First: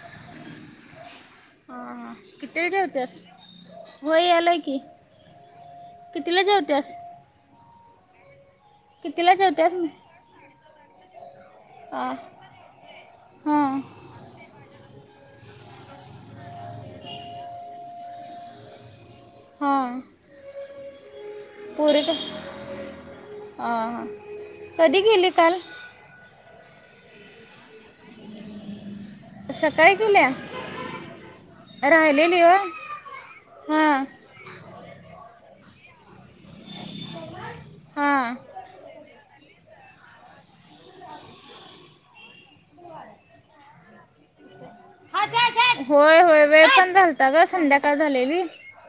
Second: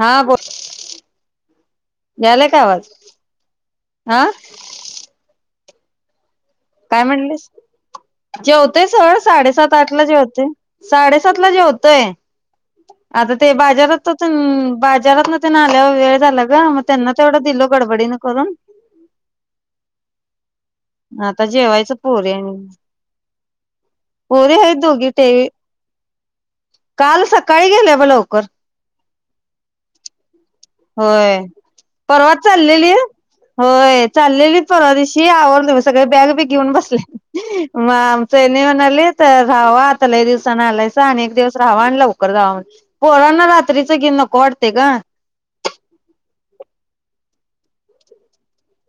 हा बोल ह यालाय का किती वे आवाज ठेवतेस हा वय आलाय की कितीला जेवत्यास काय म्हणलीस जेवतोय सोर साडेसात आठ ला जेवतोय. साडे. सात लाख ठेवतोय हां आता ते हां बाज्यारातल आ बाजा रात ना त्यांना आल्यावर वेळ झाला ग मग त्यांना तेवढं दिलो गडबडीन करून. हांआं. [inaudible] आता जेवायचं पोरी आणि हां हां पोरी हायत कधी दोघी गेली टेवी काल काल सकाळी गेल्या ब लवकर. सकाळी गेल्या. होय परवा राहिलेली हो चाललेली हां होय चाललेली परवा दिव ती आवर् बघ सगळ बॅग बी घेऊन बसल्या. म हां आमचं हेणी म्हणालेत. तर राहावा आता लय दिवसानं आलासा आणि एक दिवस राहावा आणि लवकर जावा म्हटलं पोरना रात्रीच घेवून नको वाट [inaudible] होय होय वेळ पण झालता गं संध्याकाळ झालेली.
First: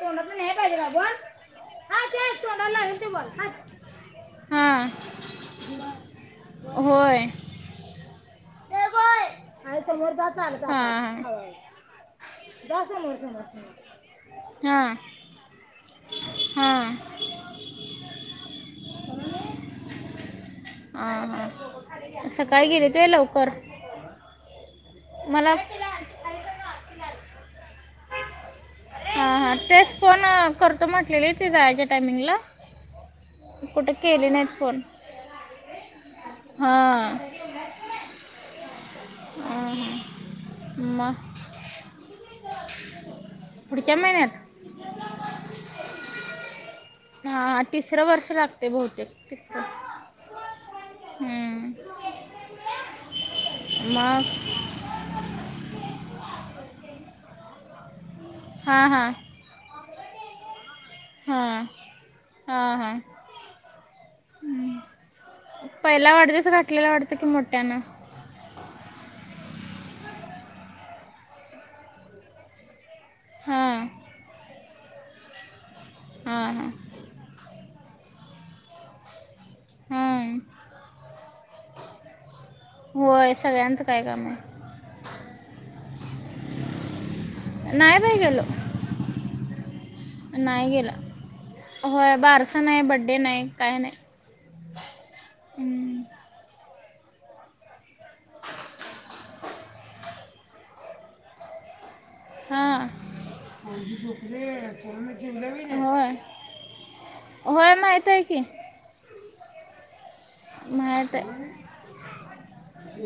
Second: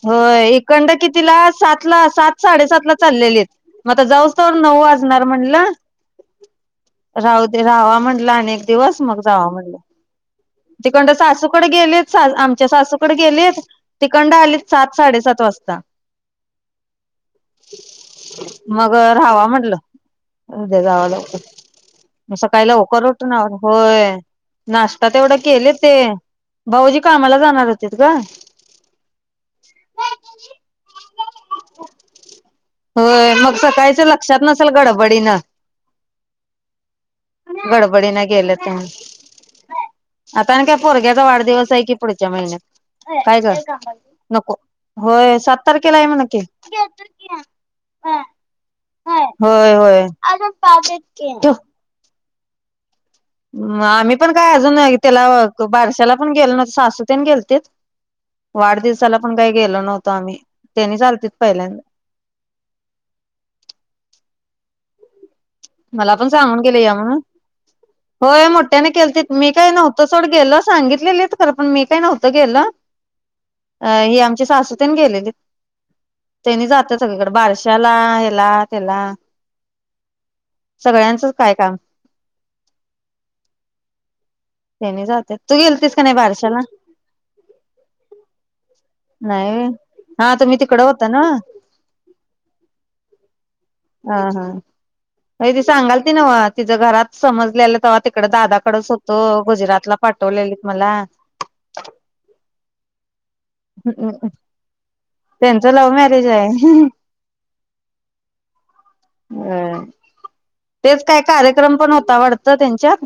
तोंडातून होय हे पाहिजे का इकंड बोल कितीला सात हा ला सात तेच तोंडाला साडेसात ला लागेल ते बोल चालेलीत हाच मग आता जाऊ तवर नऊ हां वाजणार म्हटलं होय राहू दे रावा म्हणलं. अनेक दिवस मग जाव म्हटलं आई समोर जा चालत तिकंड हां सासूकड गेलीत आमच्या जा सासूकड समोर समोर गेलित समोर तिकंड आलीत सात हां साडेसात वाजता हां मग राहावा म्हटलं उद्या जाव हां हां लवकर सकाळी गेले लवकर ते उठुन होय नाश्ता तेवढं मला केल ते भाऊजी कामाला जाणार होते गं. हां तेच फोन करतो म्हटलेली ती जायाच्या टायमिंगला होय मग कुठे सकाळच केले लक्षात नाहीत नसेल फोन गडबडीनं हां. गडबडीन हां [inaudible] आता आणि काय मग पोरग्याचा वाढदिवस आहे कि पुढच्या महिन्यात काय गं. पुढच्या नको महिन्यात होय सात तारखेला आहे मन कीे हां तिसरं वर्ष लागते बहुतेक तिसरं होय होय. हम्म. मं आम्ही पण मग काय अजून त्याला बारशाला पण गेलो नसं सासूतेन गेलतीत. वाढदिवसाला पण काय गेल नव्ह ता मी. हा हा हा हम्म. मला पण सांगून गेले या वाटतं म्हणून की मोठ्यानं होय मोठ्यानं केलंतित. मी काय नव्हतो सोड गेलं सांगितले लित खरं पण मी काय नव्हत गेलं. हां अं हि आमची सासू. पण गेलेलीत. हां तेनी हां जाता सगळीकडे बारशी चला हेला तेला. हां काम होय सगळ्यांच काय काम हाय. ते नी जालत्यात तू गेलतीस का नाही बारशाला. नाही बाई गेलो नाही व्हय हा तुम्ही नाही तिकडं होता ना गेलो होय बारस नाही बड्डे नाही काय नाही. अय ती सांगाल ती नाव आज. तिचं घरात समजलेलं तव्हा तिकड दादाकड सोप तो गुजरातला पाठवलेलीत मला. ह होय त्यांचं लव्ह मॅरेज आहे. होय माहित की. हम्म. तेच माहीत काय आहे कार्यक्रम पण होता वाडत त्यांच्यात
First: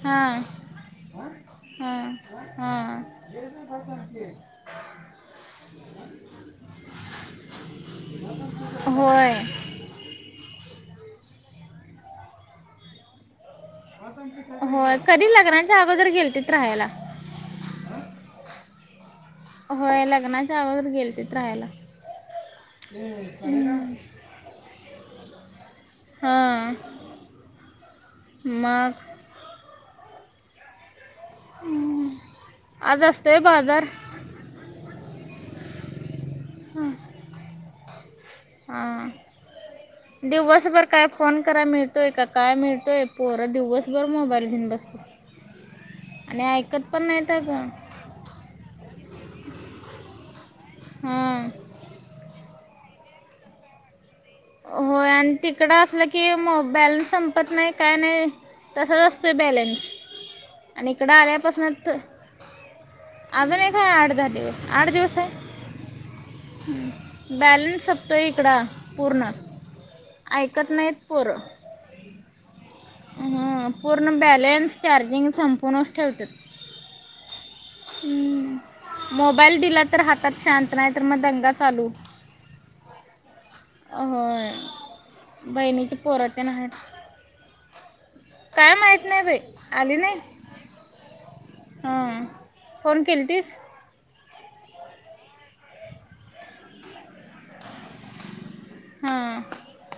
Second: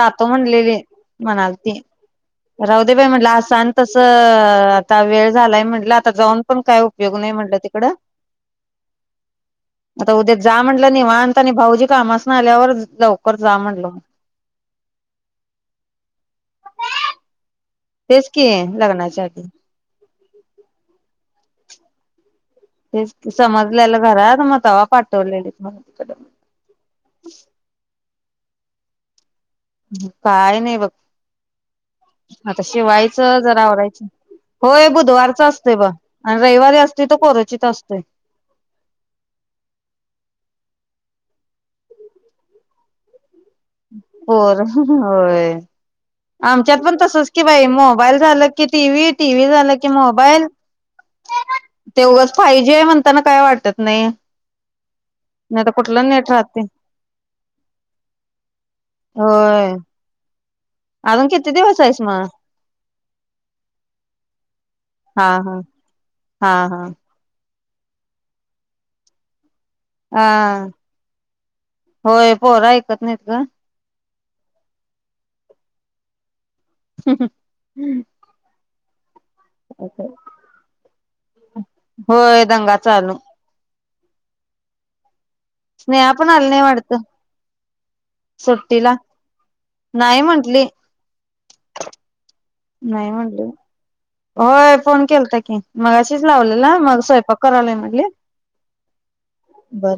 खातो हां म्हणलेली म्हणल ती हां राहूदे हां बाई म्हटलं अस आन तस अ आत्ता वेळ झालाय म्हटलं आत्ता जाऊन पण काय उपयोग नाय तिकड होय आत्ता उद्या जा म्हणलं तिकड. तेव्हा आणतांनी भाऊजी कामासन आल्यावर लवकर जा म्हटल. होय कधी लग्नाच्या अगोदर गेलतेत राहायला. तेेच की लग्नाच्या आधी. काय लग्नाच्या अगोदर गेलते काय? तेच की समजलेलं घरात. म तवा पाठवलेली. हा. [unintelligible] हा. म. काय नाही बघ आता आज शिवायचं असतोय जरा बाजार आवरायच. होय बुधवारचं असतय बघ. आन रविवारी असतोय तो कोरोचीत. च असतय. हा दिवसभर काय फोन कराय मिळतोय क काय मिळतोय? पोरं दिवसभर मोबाईल पोर घेऊन बसतो होय. आणि आमच्यात ऐकत पण नाही तसच तर की बाई गं. मोबाईल झालं की टीव्ही, टीव्ही झाला की मोबाईल. हां ते उगाच पाहिजे म्हणताना काय वाटत नाही. होय. आणि नाही तर तिकड असलं कुठलं नेट की राहते बॅलन्स संपत नाही काय नाही. तसाच असतोय होय बॅलन्स. आणि इकडं अजून किती आल्यापासन, दिवस आहेस मग अजून एक हाय आठ दहा दिवस. आठ दिवस हा आहे. हा हा हा बॅलन्स संपतोय इकडं पूर्ण हा.. ऐकत नाहीत पोरं होय पोर ऐ कत नाहीत ग. हं, पूर्ण बॅलन्स चार्जिंग संपुनच ठेवत्यात. हम् हम. ह. मोबाईल दिला तर हातात शांत, नाही तर मग दंगा चालू. होय दंगा चालू अ होय. बहिणीची स्नेहा पोर पण तेन आली नाही हायत. वाटतं काय सुट्टीला माहित नाही बाई. आली नाही? हा. फोन नाही म्हंटली केलतीस. होय फोन केलता की. मगाशीच लावलेला मग स्वयंपाक करायलोय म्हणली. बर.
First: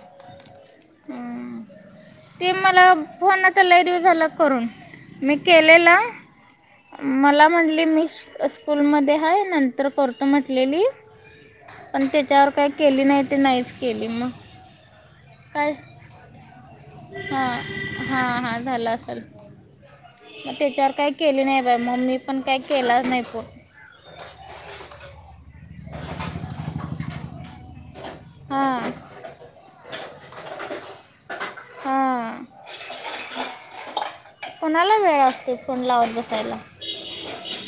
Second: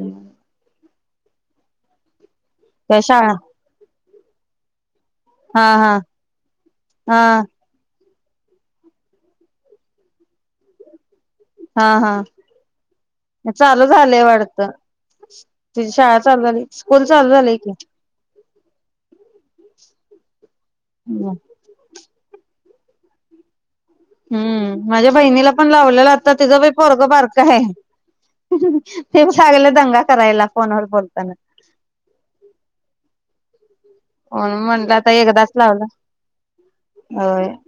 ह. ते मला काय शाळा फोन आता लई दिवस झालं करून मी हा हा केलेलं हा मला म्हटली मी स्कूलमध्ये हाय नंतर करतो म्हंटलेली. हा पण हा त्याच्यावर काय केली नाही ते नाहीच चालू केली झालंय मग. वाटतं तुझी शाळा चालु झाली. स्कूल चालू हा झालंय हा हा झाला असलं. मग त्याच्यावर काय की केले नाही बाई मग मी पण काय केलाच नाही फोन. हम्म माझ्या बहिणीला पण लावलेला, आत्ता तिचं बी पोरगं बारकं हाय. हां ते सांगाले दंगा करायला फोनवर बोलताना. हां होण म्हणलं कोणाला आता वेळ एकदाच असते फोन लावला लावत बसायला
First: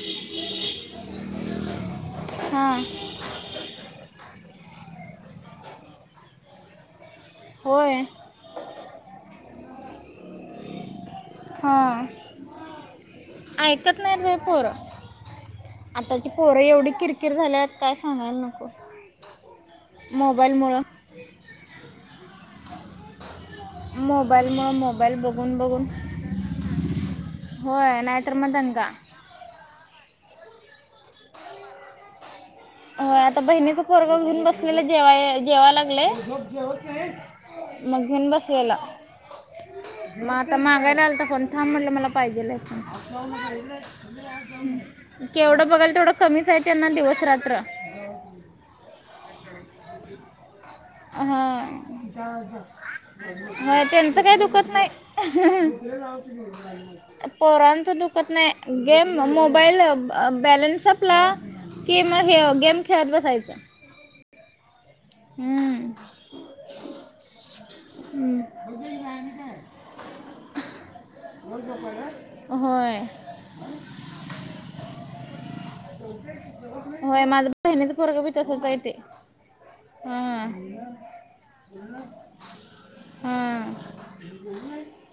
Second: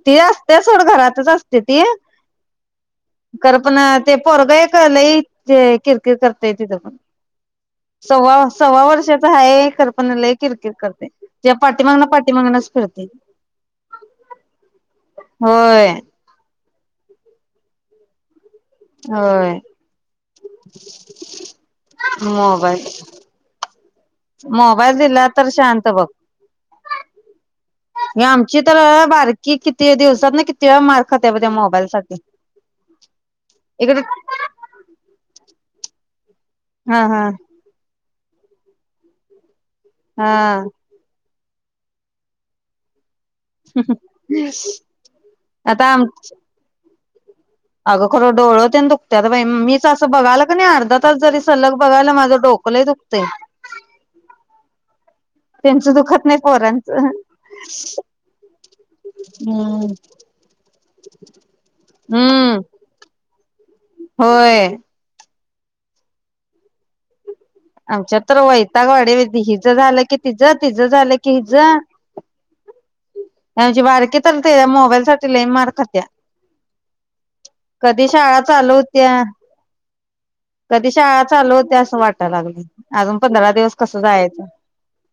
ती असतीया सोड घरातच असते ती हां खर पण ते पोरग एक नाही ते किरकिर करतय तिथं पण होय सव्वा सव्वा वर्षाचा हाये खर पण लय किरकिर करतयं हा ऐकत नाहीत बाई पोरं होय आताची पोरं एवढी किर किर झाल्यात काय सांगायला नको होय मोबाईलमुळं मोबाईल मोबाईलमुळं मोबाईल दिला तर बघून बघून शांत बघ होय ही नाहीतर मग आमची तर दंगा बारकी किती दिवस बघ ना किती वेळा मार खातीया ब त्या मोबाईल साठी होय आता बहिणीचा इकडे पोरग घेऊन बसलेला जेवा जेवा लाग लय हा हा मग घेऊन बसलेला मग हा आता मागायला आलता फोन थांब म्हटलं मला पाहिजे ल फोन केवढं आता बघल आम थेवड कमीचय त्यांना दिवस अ रात्र अगं खरं डोळ तेन दुखत्यात बाई मीच असं बघाल कनी अर्धा ता दुखतंय हा त्येंचं काय दुखत नाई त्यांचं दुखत नाही पोरांचं. पोरांचं दुखत नाही गेम मोबाईल हम्म. बॅलन्स सपला की मग हे हम्म गेम खेळत बसायचं होय. हम्म आमच्यात तर वैताग वाडी हिजं झालं की तिच तिजं झालं की कि ज होय आची बारकी चालते मोबाईल साठी लई मारखत्या होय माझं बहिणीचं कधी पोरग बी शाळा तसंच चालू आहे ते होत्या हां कधी शाळा चालू होत्या असं वाटत लाग अजून पंधरा हां दिवस कसं जायाचं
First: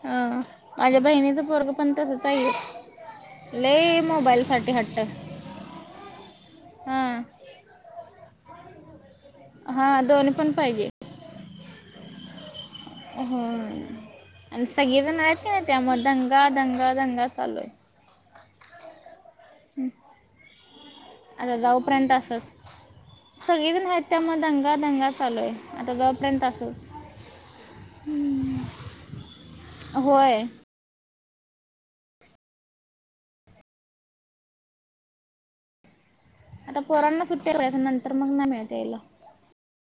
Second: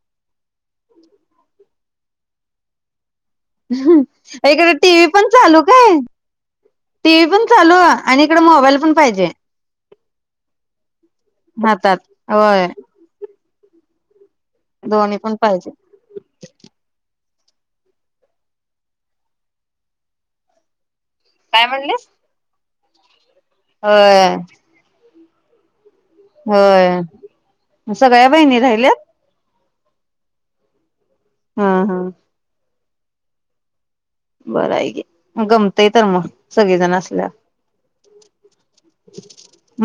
हां माझ्या बहिणीच पोरग पण तसचय इकडे टी वी पण चालू काय हां टीव पण चालू आणि इकड मोबाईल पण पाहिजे हा दोन पण पाहिजे म्हातात होय ह आणि सगळि दोन्ही जण पण आहेत कनी पाहिजे त्यामुळे दंगा दंगा दंगा चाललंय. आता काय म्हणलीस? जाऊपर्यंत असच. सगळे जण आहेत त्या होय मुळ दंगा दंगा. चाललंय. होय सगळ्या बहिणी राहिल्यात. होय हा हा. बरं आहे की म गमतय तर मग. आता सगळेजण पोरांना असल्यावर सुट्ट्या आहेत नंतर मग नाय मिळत यायला.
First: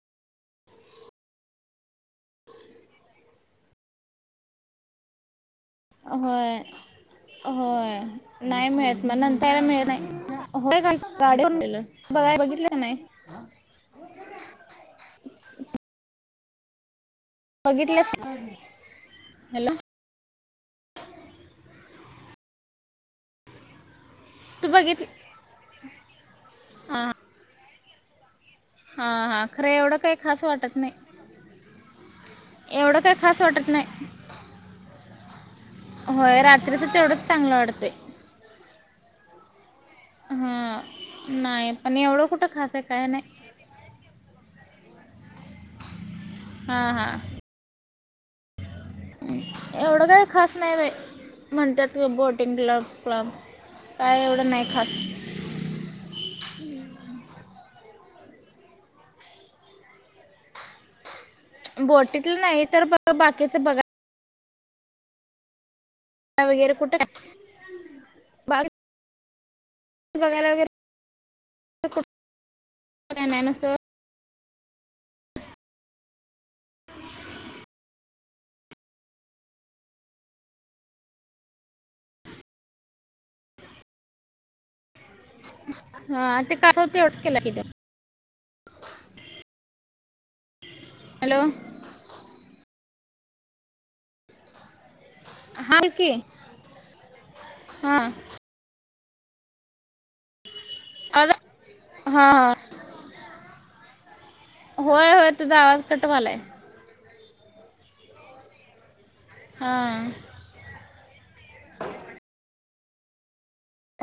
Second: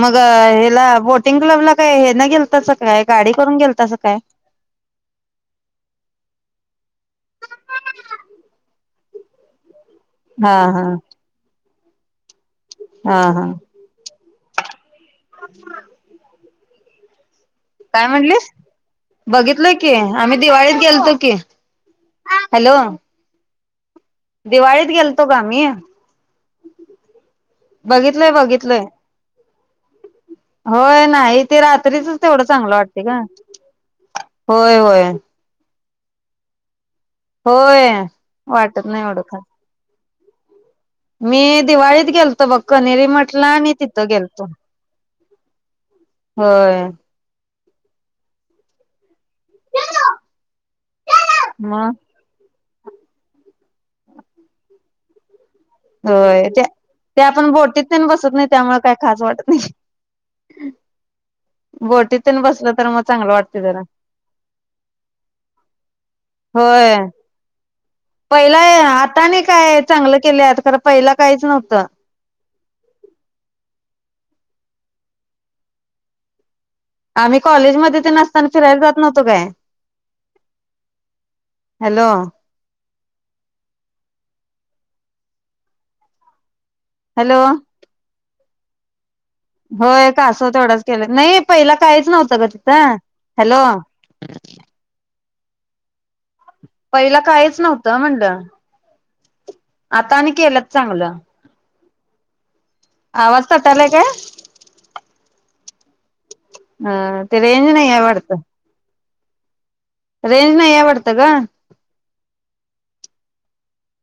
मग हेला बोटिंग क्लब ला काय हे ना गेलतासा काय गाडी करून गेलतासा काय. व्हय व्हय नाही मिळत मग नंतरला मिळत नाही. हा होय हा काय गाडीवरून नेलं. बघाय बघितलं हे नाही. हा हा काय बघितलंस म्हणलीस बघितलोय हॅलो की. आम्ही दिवाळीत गेलतो की हॅलो. तू दिवाळीत बघितली गेलतो ग आम्ही. हां बघितलंय बघित. हां हां खरं एवढं काही खास वाटत होय नाही ते रात्रीचच तेवढं चांगलं एवढं वाटतंय काही ग खास वाटत नाही होय होय होय रात्रीच होय वाटत नाही एवढ खर. हा मी दिवाळीत गेलतो बघ कणेरी काय नाही मठला आणि तिथं गेलतो. ह् [inaudible] हा हा. एवढं काय खास नाय बाई मग म्हणत्यात ते बोटिंग. क्लब क्लब काय एवढं नाही खास होय ते ते आपण बोटीत बसत नाही त्यामुळ काय खास वाटत नाही. बोटीतलं बोटीतून नाही बसलं तर ब मग चांगलं वाटतय बाकीचं बघा जरा. वगैरे होय कुठं पहिला बाग हातांनी. चांगलं बघायला केल्यात. तर वगैरे पहिला काहीच नव्हतं. कुठं काय नाय नुसतं. आम्ही कॉलेज मध्ये ते नसताना फिरायला जात नव्हतो काय हॅलो हा ते शेवट हॅलो केला की तो. होय कासव केलं नाही हॅलो पहिल काहीच नव्हतं ग तिथं हॅलो हाय की. पहिला कायच नव्हतं हा म्हंडल आता अनी केल्यात चांगल आवाज हा हा आवाज तटालाय काय? कटवालाय ह ते रेंज नाही आहे वाटत. हा रेंज नाहीय वाडत. त ग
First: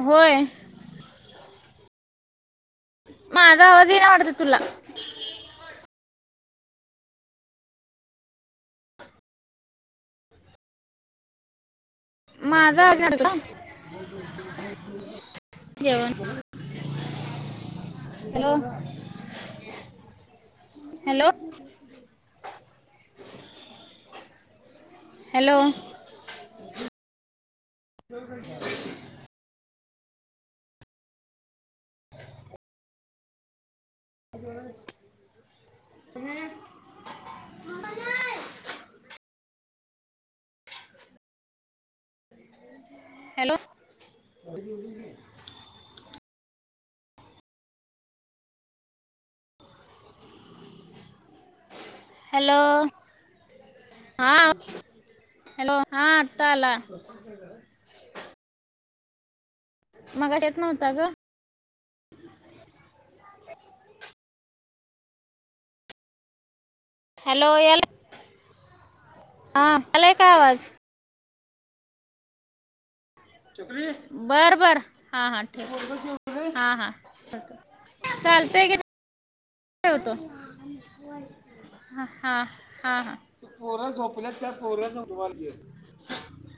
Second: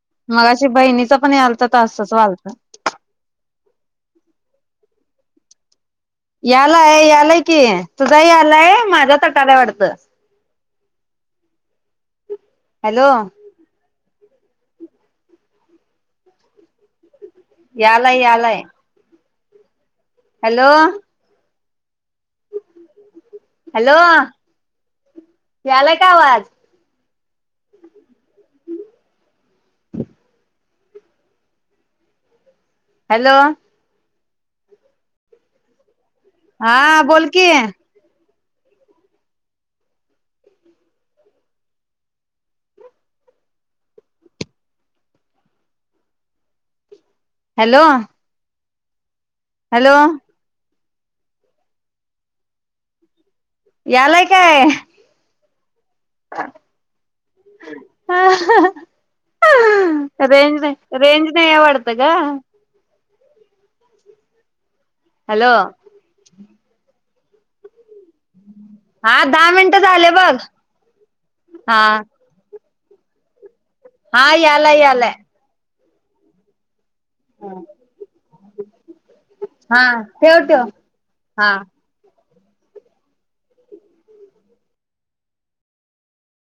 होय मगाशी बहिणीच पण याल. त असंच वालतं माझा आवाज येईना वाटतं तुला यालाय यालाय कि तुझा यालाय माझ्या तटाला वाटत. माझा अमी अडकला. जेवण यालाय हॅलो यालाय हॅलो हॅलो हॅलो हॅलो यालाय काय आवाज? [inaudible] [inaudible] हॅलो ग हा बोल की हॅलो हॅलो हॅलो हॅलो यालाय हा काय हॅलो हा आता आला मग रेंज येत नव्हता नाही ग रेंज नाहीय वाडत ग. हॅलो! हॅलो! याला हा दहा हा मिनटं झाले आलाय का बघ. आवाज हा हा बरं यालाय बरं यालाय हा हा ठीक हा हा [unintelligible] चालतंय घे हा ठेव ठेव हा. हा हा ह पोऱ झोपल्यात त्यात पोऱासनी उटवालतीत.